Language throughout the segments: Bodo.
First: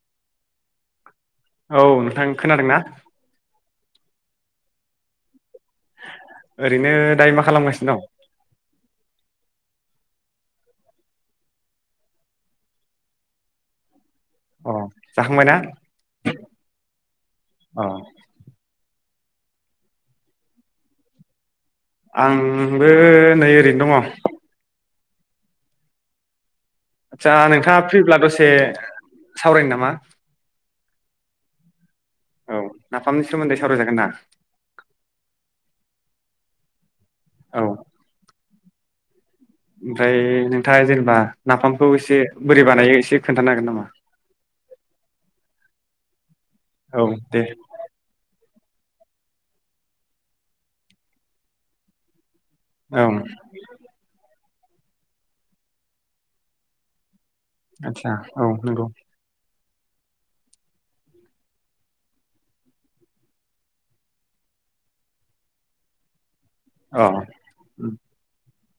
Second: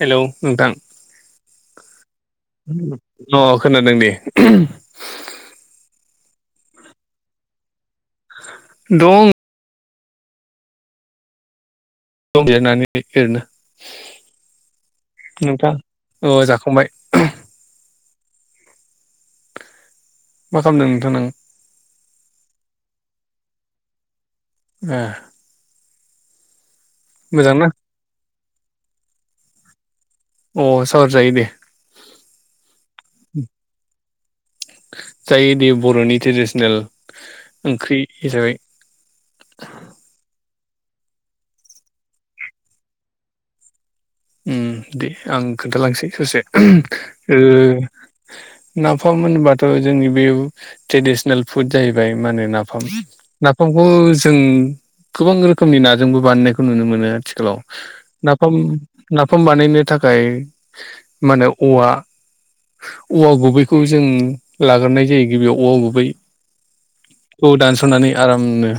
हेलौ नोंथां। औ। खोनादोंना उम अ खोनादों दे। ओरैनो दायो मा खालामगासिनो दं? दं [unintelligible] नानै ओरैनो। अ जाखांबायना नोंथां अ जाखांबाय अ मा खालामदों नोंथां नों? आंबो नै ओरैनो दङ। ऐह। आदसा नोंथाङा फ्रिब्ला दसे सावराय नों नामा? अ सावराय जायो दे। औ नाफामनि सोमोन्दै सावरायजागोन ना? जायोदे बरनि ट्रेडिसनेल औ ओंख्रि हिसाबै। ओमफ्राय नोंथाङा जेनेबा नाफामखौ एसे बोरै बानायो एसे खोन्थानो हागोन नामा? उम दे आं खोन्थालांसै ससे औ ओ दे नाफाम होनोबाथ जोंनि बेव ट्रेडिसनेल फुड जाहैबाय मानो नाफाम औ नाफामखौ जों गोबां रोखोमनि नाजोंबो बानायनायखौ नुनो मोनो। आथिखालाव आदसा औ नाफाम नंगौ नाफाम बानायनो थाखाय माने औवा औवा गुबैखौ जों लाग्रोनाय जायो गिबियाव औवा गुबै अ खौ उम दानसनानै आरामनो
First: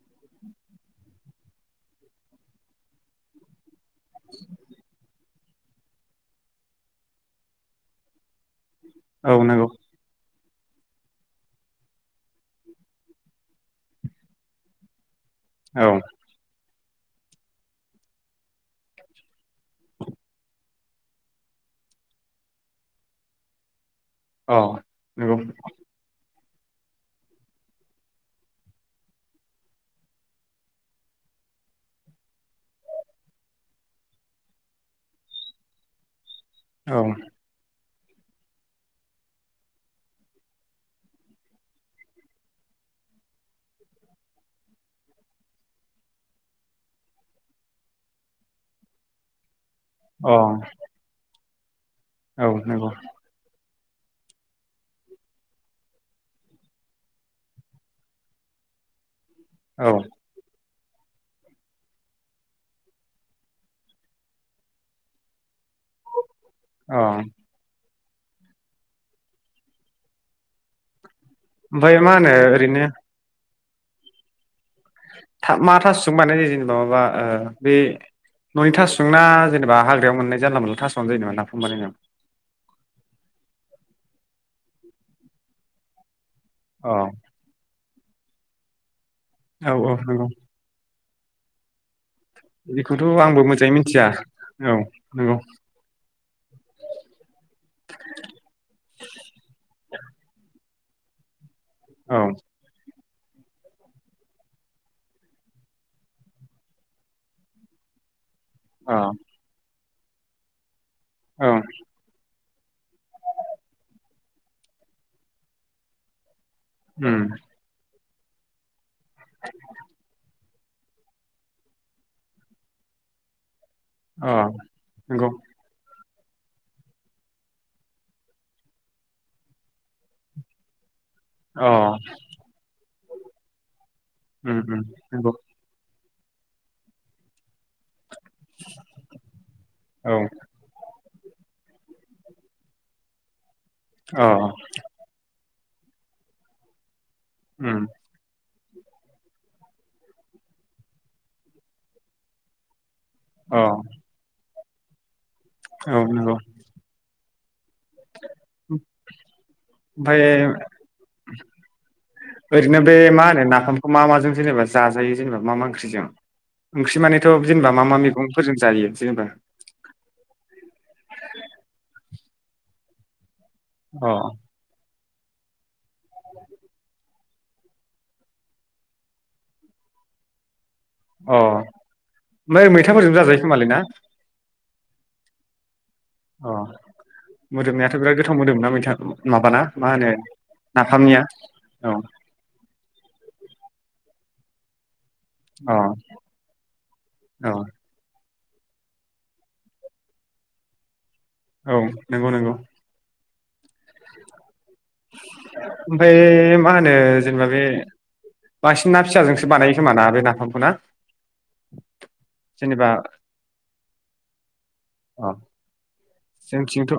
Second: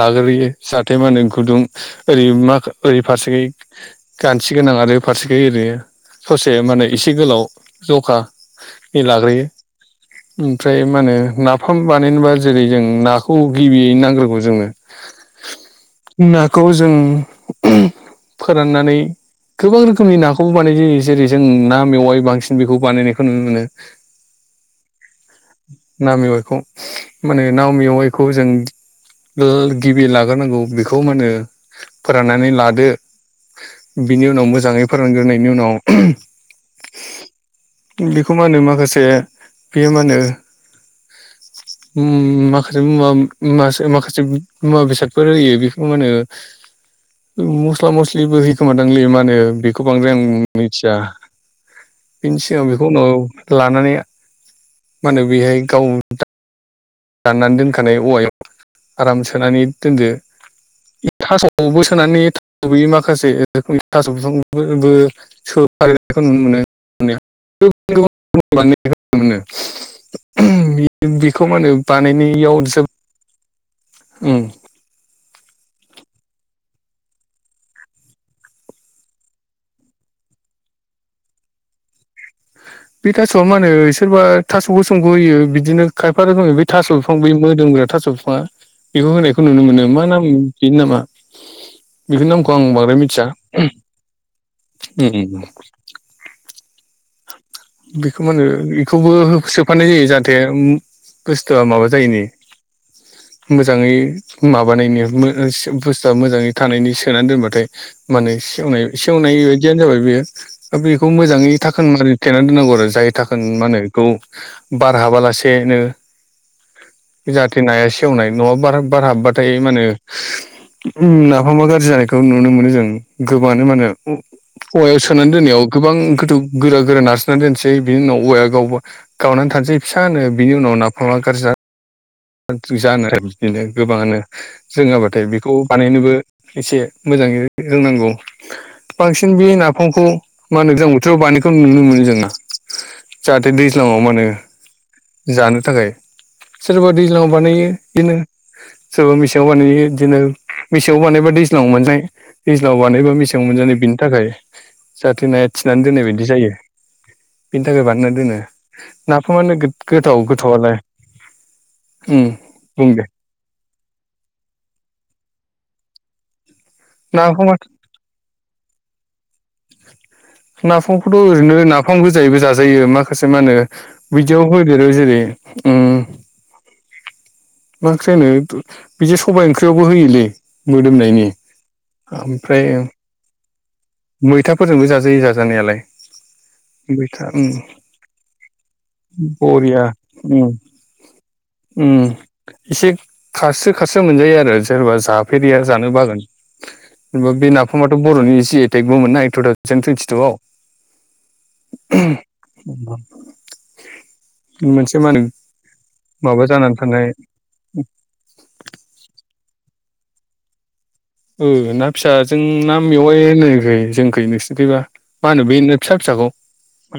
लाग्रोयो जाहाथे मा होनो गुदुं ओरै मा ओरै फारसेयै गानथि गोनां आरो फारसेखै ओरै ससे माने एसे गोलाव जखा बे औ लाग्रोयो। नंगौ ओमफ्राय मा होनो नाफाम बानायनोबा जेरै जों नाखौ गिबियै नांग्रोगौ जोंनो। औ नाखौ जों फोराननानै गोबां रोखोमनि नाखौबो बानाय जायो जेरै जों ना मेवाइ बांसिन बेखौ बानायनायखौ नुनो मोनो। औ नंगौ। खौ माने ना मेवाइखौ जों ओ गिबि लाग्रोनांगौ बेखौ मा होनो फोराननानै लादो। बिनि उनाव मोजाङै फोरोंग्रोनायनि उनाव औ बेखौ मा होनो माखासे बेयो मा होनो माखासे मुवा मा माखासे मुवा बेसादफोर होयो बेखौ मा होनो? मस्ला मस्लिबो होयोखोमादांलै मा होनो बेखौ बांद्राय आं अ मिथिया। बिनि औ सिगां बेखौ नंगौ उनाव लानानै मानो बेहाय गाव दाननानै दोनखानाय औवायाव आराम सोनानै औ दोनदो। थासबो सोनानै [unintelligible] माखासे थास बिसंफोरबो सोफा खो नुनो अ मोनो [unintelligible] [unintelligible] ओमफ्राय मा होनो बानायनायाव ओरैनो जोब उम मा थासजों बानायनाय जायो जेनेबा माबा बे ननि थासजोंना जेनेबा हाग्रायाव मोननाय जानला मोनला थास आनो जायो नामा नाफाम बानायनायाव बे थासआ मा होनो सोरबा थास गोसोमखौ होयो बिदिनो खाय बेै थास' अ बिफां बै मोदोमग्रा थास' बिफाङा बेखौ होनायखौ नुनो औ मोनो औ मा नाम नंगौ बिनि नामा बेफोरनि नामखौ आं बांद्राय बेखौथ' मिथिया आंबो मोजाङै मिथिया औ उम नंगौ [unintelligible] [inaudible] बेखौ मा होनो बेखौबो सोफानाय जायो जाहाथे माबा औ जायोनि [unintelligible] [inaudible] मोजाङै माबानायनि बुस्थुआ मोजाङै थानायनि सोनानै दोनबाथाय माने सेवनाय अ सेवनाय बायदियानो जाबाय बेयो दा बेखौ औ मोजाङै थाखोन मानि थेना दोननांगौ आरो जाय थाखोन माने बेखौ बार हाबालासेनो उम जाहाथे नाया सेवनाय न'आव बार बारहाबबाथाय मा होनो नाफामा गाज्रि जानायखौ नुनो मोनो जों गोबांनो मान अ औवायाव नंगौ सोनानै दोननायाव गोबां गोरा गोरा नारसोननानै दोनसै बिनि उनाव औवाया गावबा गावनानै थानोसै फिस होनानो बिनि उनाव ना अ जानो आरो बिदिनो गोबाङानो उम उम जोङाबाथाय नंगौ बेखौ बानाय नोबो एसे मोजाङै रोंनांगौ बांसिन बे नाफामखौ औ मा होनो जों बानायखौ नुनो मोनो जोंना जाहाथे दैज्लाङाव माने अ जानो थाखाय सोरबा दैज्लांआव बानायो उम बिदिनो सोरबा मेसेंआव बानायो बिदिनो मेसेंआव बानायबा दैज्लांआव मोनजायो दैज्लांआव बानायबा मेसेङाव अ मोनजानाय बिनि थाखाय जाथे नाया थिनानै दोननाय औ बायदि नंगौ जायो बेनि थाखाय बानायना दोनो नाखौ माने ओमफ्राय गोथाव गोथावलाय ओरैनो बे मा होनो नाफामखौ मा माजों जेनेबा जाजायो जेनेबा मा मा ओंख्रिजों ओंख्रि मानेथ' नाफामा जेनेबा मा मा मैगंफोरजों जायो जेनेबा नाफामखौथ' ओरैनो नाफाम गोजायैबो जाजायो माखासे मा होनो अ बिदियाव होदेरो जेरै ओ मख्रिनो बिदि सबायाइ ओंख्रियावबो होयोलै मोदोमनायनि अ ओमफ्राय मैथाफोरजों जाजायो खोमालै ना? मैथाफोरजोंबो जाजायो जाजानायालाय अ मैथा उम मोदोमनायाथ' बिराद गोथाव मोदोमनाा मैथा माबाना मा होनो नाफामनिया उ औ एसे खारसो खारसो मोनजायो आरो जेनबा जाफेरिया अ जानो बागोन जेनबा बे औ नाफामाथ' बर'नि जि आइ टेकबो मोननाय टु थावजेन टुइेटिटुव औ नंगौ नंगौ [unintelligible] [inaudible] मा होनो माबा ओमफफ्राय मा जानानै होनो थानाय जेनेबा बे बांसिन ना फिसाजों बानायो खोम ना बे नाफामखौ ना? ओ ना फिसाजों ना जेनेबा मेवाइ होननायखै जोंखै नोंसोरथिबा मा अ होनो बे फिसा फिसाखौ जोंथिंथ'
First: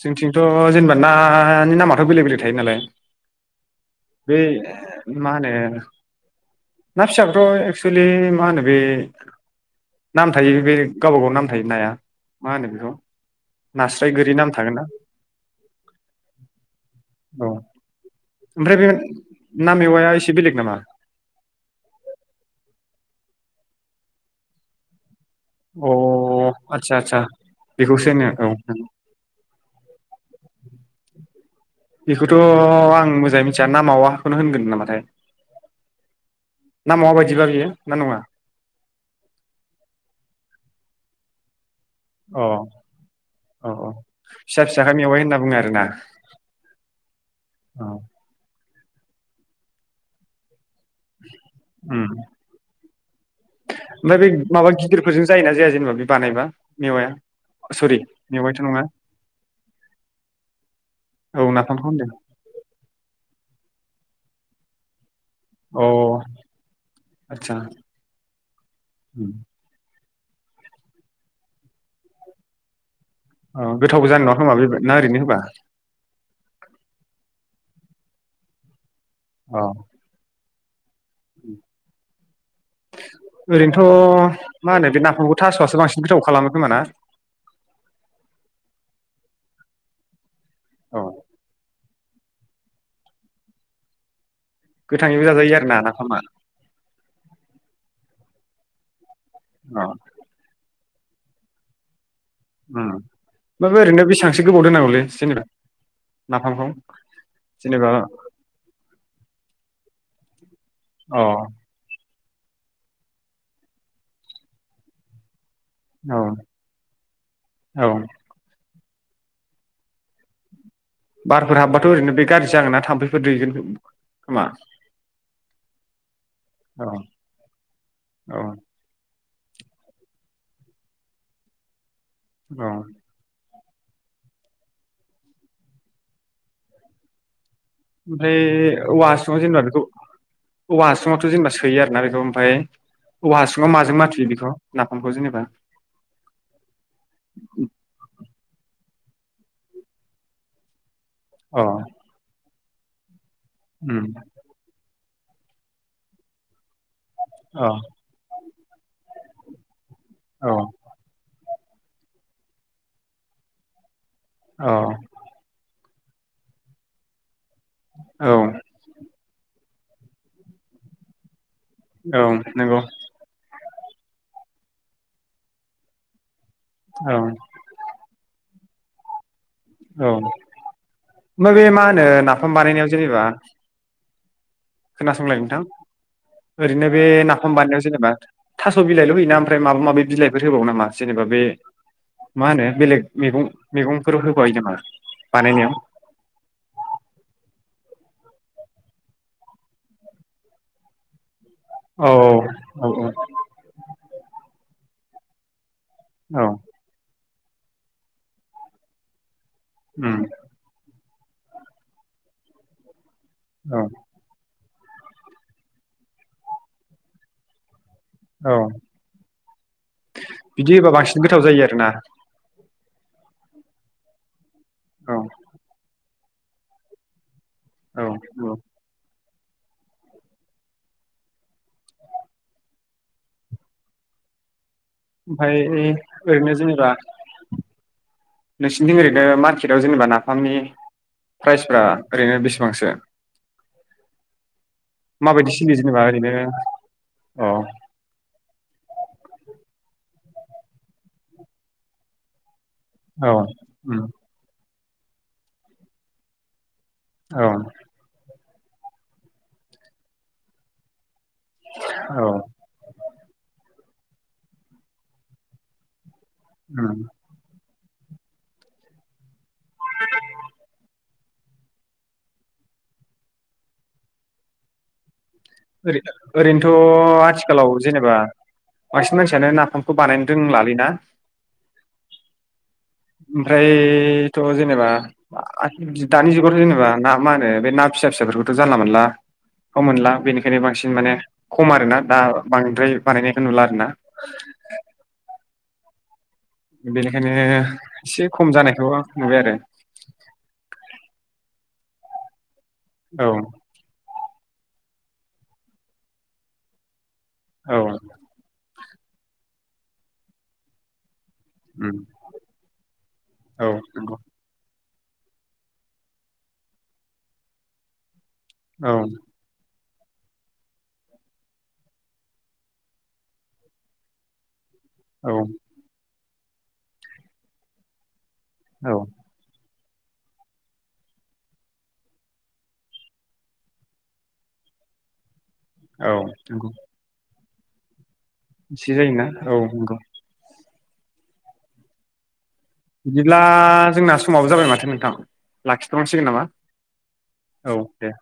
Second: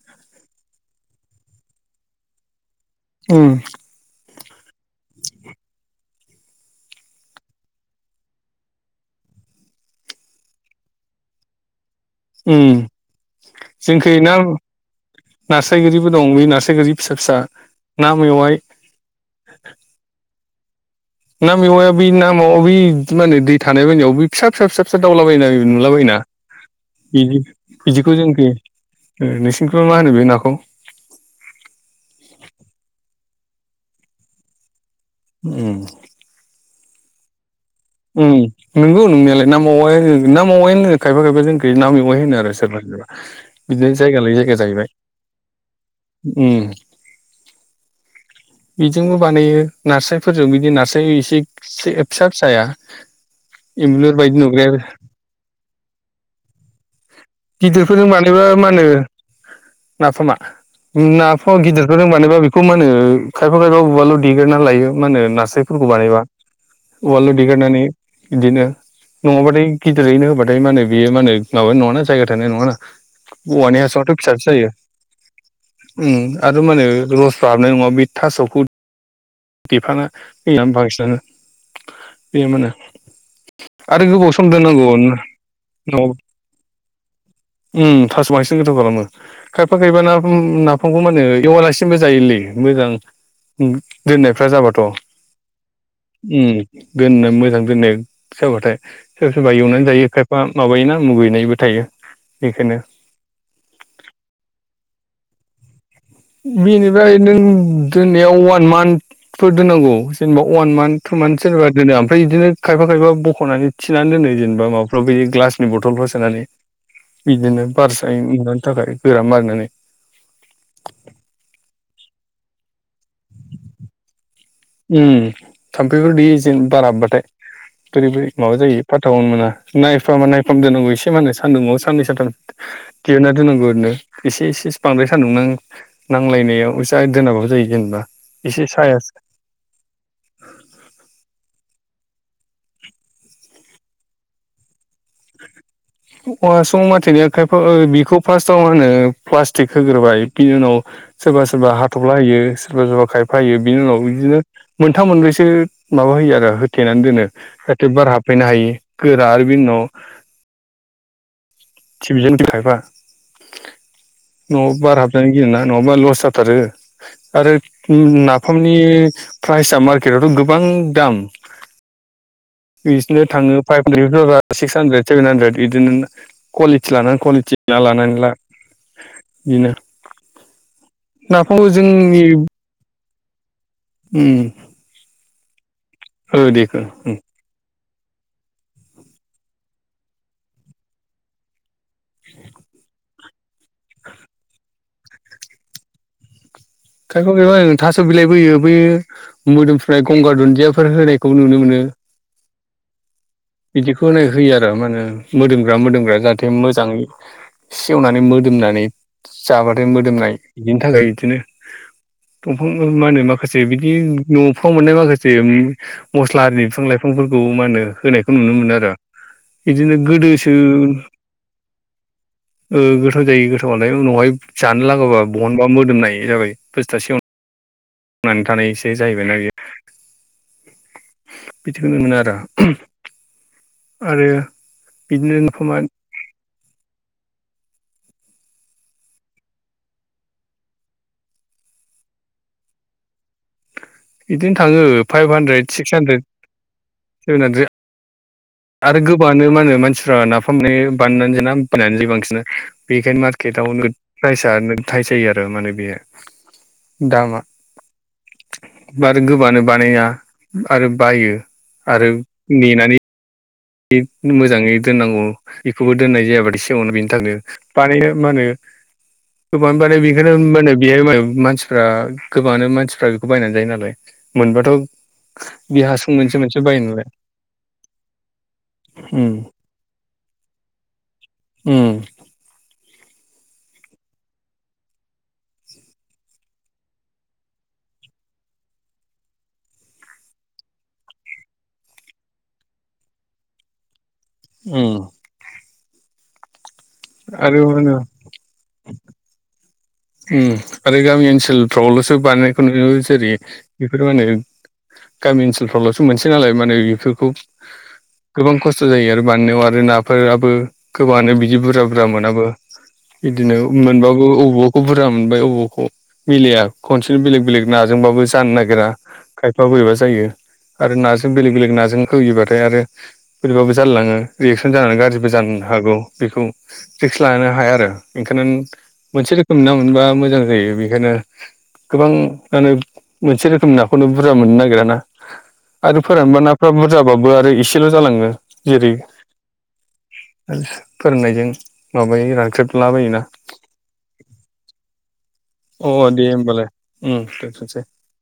जोंथिंथ' जेनेबा नानि नामाथ' बेलेग बेलेग थायो नालाय उम बे मा होनो ना फिसाखौथ' एक्सलि मा होनो बे नाम थायो बे गावबा गाव नाम थायो नाया मा उम होनो बेखौ नास्राय गोरि नाम थागोन ना नास्रायगोरिबो दं बे नारास्रायगोरि फिसा फिसा औ ना मेवाय ओमफ्राय बे ना मेवाया एसे बेलेग नामा ना मेवाया बेै नामा बै माहोनो दै थाला बायनायाव बै फिसा फिसा फिसा फिसा मावलाबायनाय अ नुलाबायोना आदसा आदसा बिदि बेखौसो बिदिखौ होनो जोंनिखाय औ ओ नोंसिनिखौ मा होनो बे नाखौ बेखौथ' आं मोजाङै मिथिया ना मावाखौनो होनगोन नामाथाय ओम ना मावा बायदिबा बियो ना नङा उम नंगौ नंनायालाय ना मावाय होनो ना मावाय होनो खायफा खायफा जों बे ना मेवाय होनो अ औ आरो सोरबा सोरबा औ बिदिनो जायगा लायै जायगा फिसा जाहैबाय। फिसाखाय मेवाइ होनना बुङो आरोना उम। औ। बिजोंबो बानायो नास्रायफोरजों बिदि नास्राय एसे [unintelligible] उम फिसा फिसाया। एम्बुलुर ओमफ्राय बे बायदि नुग्राया माबा गिदिरफोरजों जायो ना जाया जेनेबा बे बानायबा मेवाया। सरि गिदिरफोरजों बानायबा मेवाइथ' नङा मानो। नाफामा औ नाफामा नाफामखौ गिदिरफोरजों होनदों बानायबा बिखुं मानो। खायफा खाया उवालाव दिग्रोना लायो मा होनो अ नास्रायफोरखौ बानायबा उवालल' आदसा देगारनानै बिदिनो नङा बाथाय एरैनो होबाथाय माने बेयो माने माबा नङा ना जायगा थोनाय नङा ना अ औवानि गोथावबो हासुङाथ' जानाय नङा फिसासो खोमा जायो बे ना ओरैनो होबा उम आरो मा होनो लस बाबनाय नङा बे थास'खौ अ देफाना होयो बांसिनानो बे मानो ओरैनोथ' मा होनो बे नाफामखौ थास'आसो बांसिन नङाबा गोथाव खालामो खोमा ना? उम थास'वा बांसिन गोथाव खालामो। खायफा खायफा ना औ नाफामखौ मानो एवालासिनोबो जायोलै मोजां दोननाय जाजाबाथ' गोथाङैबो जाजायो आरो ना नाफामा उम दोननो मोजां दोननाय जाबाथाय। सोर सोरबा एवनानै अ जायो खायफा माबायो ना मुगैनायबो थायो। बेखायनो उम ओमफ्राय ओरैनो बेसांसो गोबाव दोननांगौलै जेनेबा नाफामखौ बेनिफ्राय नों जेनेबा दोननायाव उवान मान्थफोर दोननांगौ जेनबाव अवान मान्थ थु अ मान्थ सो [unintelligible] दोनो ओमफ्राय बिदिनो खायफा खायफा बख'नानै थिनानै दोनो जेनेबा माबाफ्राव बिदिनो ग्लास नि बथलफ्राव औ सोनानै बिदिनो औ [unintelligible] नुनो थाखाय गोरा मारिनानै बारफोर हाबबाथ' ओरैनो बे गाज्रि जागोन ना थाम्फैफोर दैगोन खोमा उम थाम्फैफोर दैयो जेन बार औ हाबबाथाय बोरै बोरै औ माबा जायो फाथाखौनो मोना। नायफाम नायफाम दोननांगौ इसे मा होनो सानदुंआव साननै सानथाम औ दिहुनना दोननांगौ नो इसे इसे बांद्राय सान्दुं नां नांलायनायाव जा दोनाबाबो जायो। जेनेबा एसे ओमफ्राय साया औवा हासुंआव जेनेबा बेखौ औवा हासुङावथ' जेनेबा सोयो आरो ना ओमफाय औवा हासुङाव माजों माथुयो बेखौ। नाफामखौ जेनेबा औवा हासुङाव माथेनाया खायफा बेखौ फार्स्टाव मा होनो प्लास्टिक होग्रोबाय बिनि उनाव सोरबा अ सोरबा हाथफ्ला होयो सोरबा सोरबा खाय यो बिनि उम उनाव बिदिनो मोनथाम मोनब्रैसो माबा होयो आरो थेनानै दोनो अ जाहाथे बार हाबफैनो हायै गोरा आरो बेनि उनाव औ। टिभजों [unintelligible] खायफा औ न'आव बार हाबजानो गियो ना न' [unintelligible] लस्त जाथारो आरो औ नाफामनि प्राइस आं मार्केटआवथ' गोबां दाम। औ नंगौ। बिसोरनो थाङो five [unintelligible] six hundred seven hundred बिदिनो कुवालिटि औ लानानै कुवालिटि ना लानानै ना औ ओमफाय बे नाफामखौ मा होनो नाफाम बानायनायाव जेनेबा उम। खोनासंलाय नोंथां देखो ओरैनो बे नाफाम बानायनायाव जेनेबा थास' बिलाइल' हैयो ना ओमफ्राय माबा माबि बिलाइफोर होबावो नामा जेनेबा बे मा होनो बेलेग मैगं मैगंफोर होबाय नामा बानायनायाव? [unintelligible] थास' बिलाइबो होयो बै मोदोमफ्रुनाय गंगार दुन्दियाफोर होनाय खौ नुनो मोनो। औ औ औ। बिदिखौ होननाय होयो आरो मानो मोदोमग्रा मोदोमग्रा औ जाहाथे मोजां सेवनानै मोदोमनानै जाबाथाय उम मोदोमनाय बिदिनि थाखाय बिदिनो दंफां मा होनो माखासे औ बिदि न' फ्र मोननाय माखासे मस्ला बिफां लाइफांफोरखौ माहोनो खौ नुनो औ मोनो आरो बिदिनो गोदोसो बिदि होबा बांसिन गोथाव जायो आरोना ओ गोथाव जायो गोथावालाय उनावहाय जानो लागाबा औ बहनबा मोदोमनाय जाबाय बसथुसेय औ थांनानै औ थानायसे जाहैबाय ना यो बिदिखौ नुनो आरो। आरो बिदिनो ओमफफ्राय नाफामा ए ओरैनो जेनबा नोंसिनिथिं ओरैनो मार्केटाव जेनेबा नाफामनि प्राइजफ्रा ओरैनो बेसेबांसो? बिदिनो थाङो फाइभ माबायदि हानद्रेद सोलियो सिक्स जेनेबा हानद्रेद ओरैनो अ [inaudible] आरो गोबाङानो मा होनो मानसिफ्रा नाफाम नेयै [unintelligible] बांसिना बेखायनो औ मार्केटावनो उम [inaudible] प्राइसआ थाइ जायो आरो माने बेयो। दाम बा औ आरो गोबानो बानाया आरो बायो । आरो औ नेनानै मोजाङै दोननांगौ बेखौबो दोननाय जायाबथायि सिाङावनो उम बेनि थाखायनो मानि मा होनो गोबांआनो बानायो बिखनो [unintelligible] मायु मानसिफ्रा गोबाङानो मानसिफ्रा बेखौ बायनानै जायो नालाय मोनबाथ' बे ओरै हासुं मोनसे मोनसे बायो नालाय ओरैनोथ' आथिखालाव जेनेबा बांसिन उम मानसियानो नाफामखौ बानायनो रोंलाल ना? उम ओमफ्रायथ' जेनेबा आ दानि जुगाव' जेनेबा ना मा होनो बे ना फिसा फिसाफोरखौथ' जानला मोनला मोनला बेनि खायनो बांसिन माने खम आर ना दा बांद्राय बानायनायखौ नुला आर ना। औ। बेनिखायनो मा होनो एसे खम जानायखौ नुबाय आरो। प्रबल'सो बानायनायखौ नुयो औ जेरै' बेफोर मा होनो? गामि ओनसोलफ्रावल'सो मोनसेै नालाय माने बेफोरखौ औ गोबां खस्थ' स जायो आरो बान्नायाव आरो नाफोराबो गोबाङानो जिदि बुरजा उम बुरजा मोनाबो बिदिनो औ मोनबो नंगौ औऔ । बुरजा मोनबाय अवखौ मिलया खनसेनो बेलेक बेलेक नाजोंबाबो जानो नागिरा औ खायफा बोरैबासो जायो आरो नासों बेलेग बेलेग नाजों होयो बाथाय आरो बोरैबा बो जालालाङो रेख [inaudible] गाज्रिबो औ जानो हागै बेखै पिखस लानो हाया आरो औ [inaudible] मोनसे ना रोखोमनि मोना मोनबा मोजां जायो बेखायनो गोबां मानो मोनसे रोखोमनि नाखौनो बुरजा मोननो नागिराना आरो औ फोरानबा नंगौ नाफ्रा बुरजाबाबो आरो एसेल' जालाङो । एसे जायोना औ नंगौ। फोरोंनायजों माबायो रानख्रेब बिदिब्ला जोंना समावो जाबाय माथो नोंथां? अ लाखिथ' नां दे सिगोन नामा। होमबालाय औ दोनथ'सै दे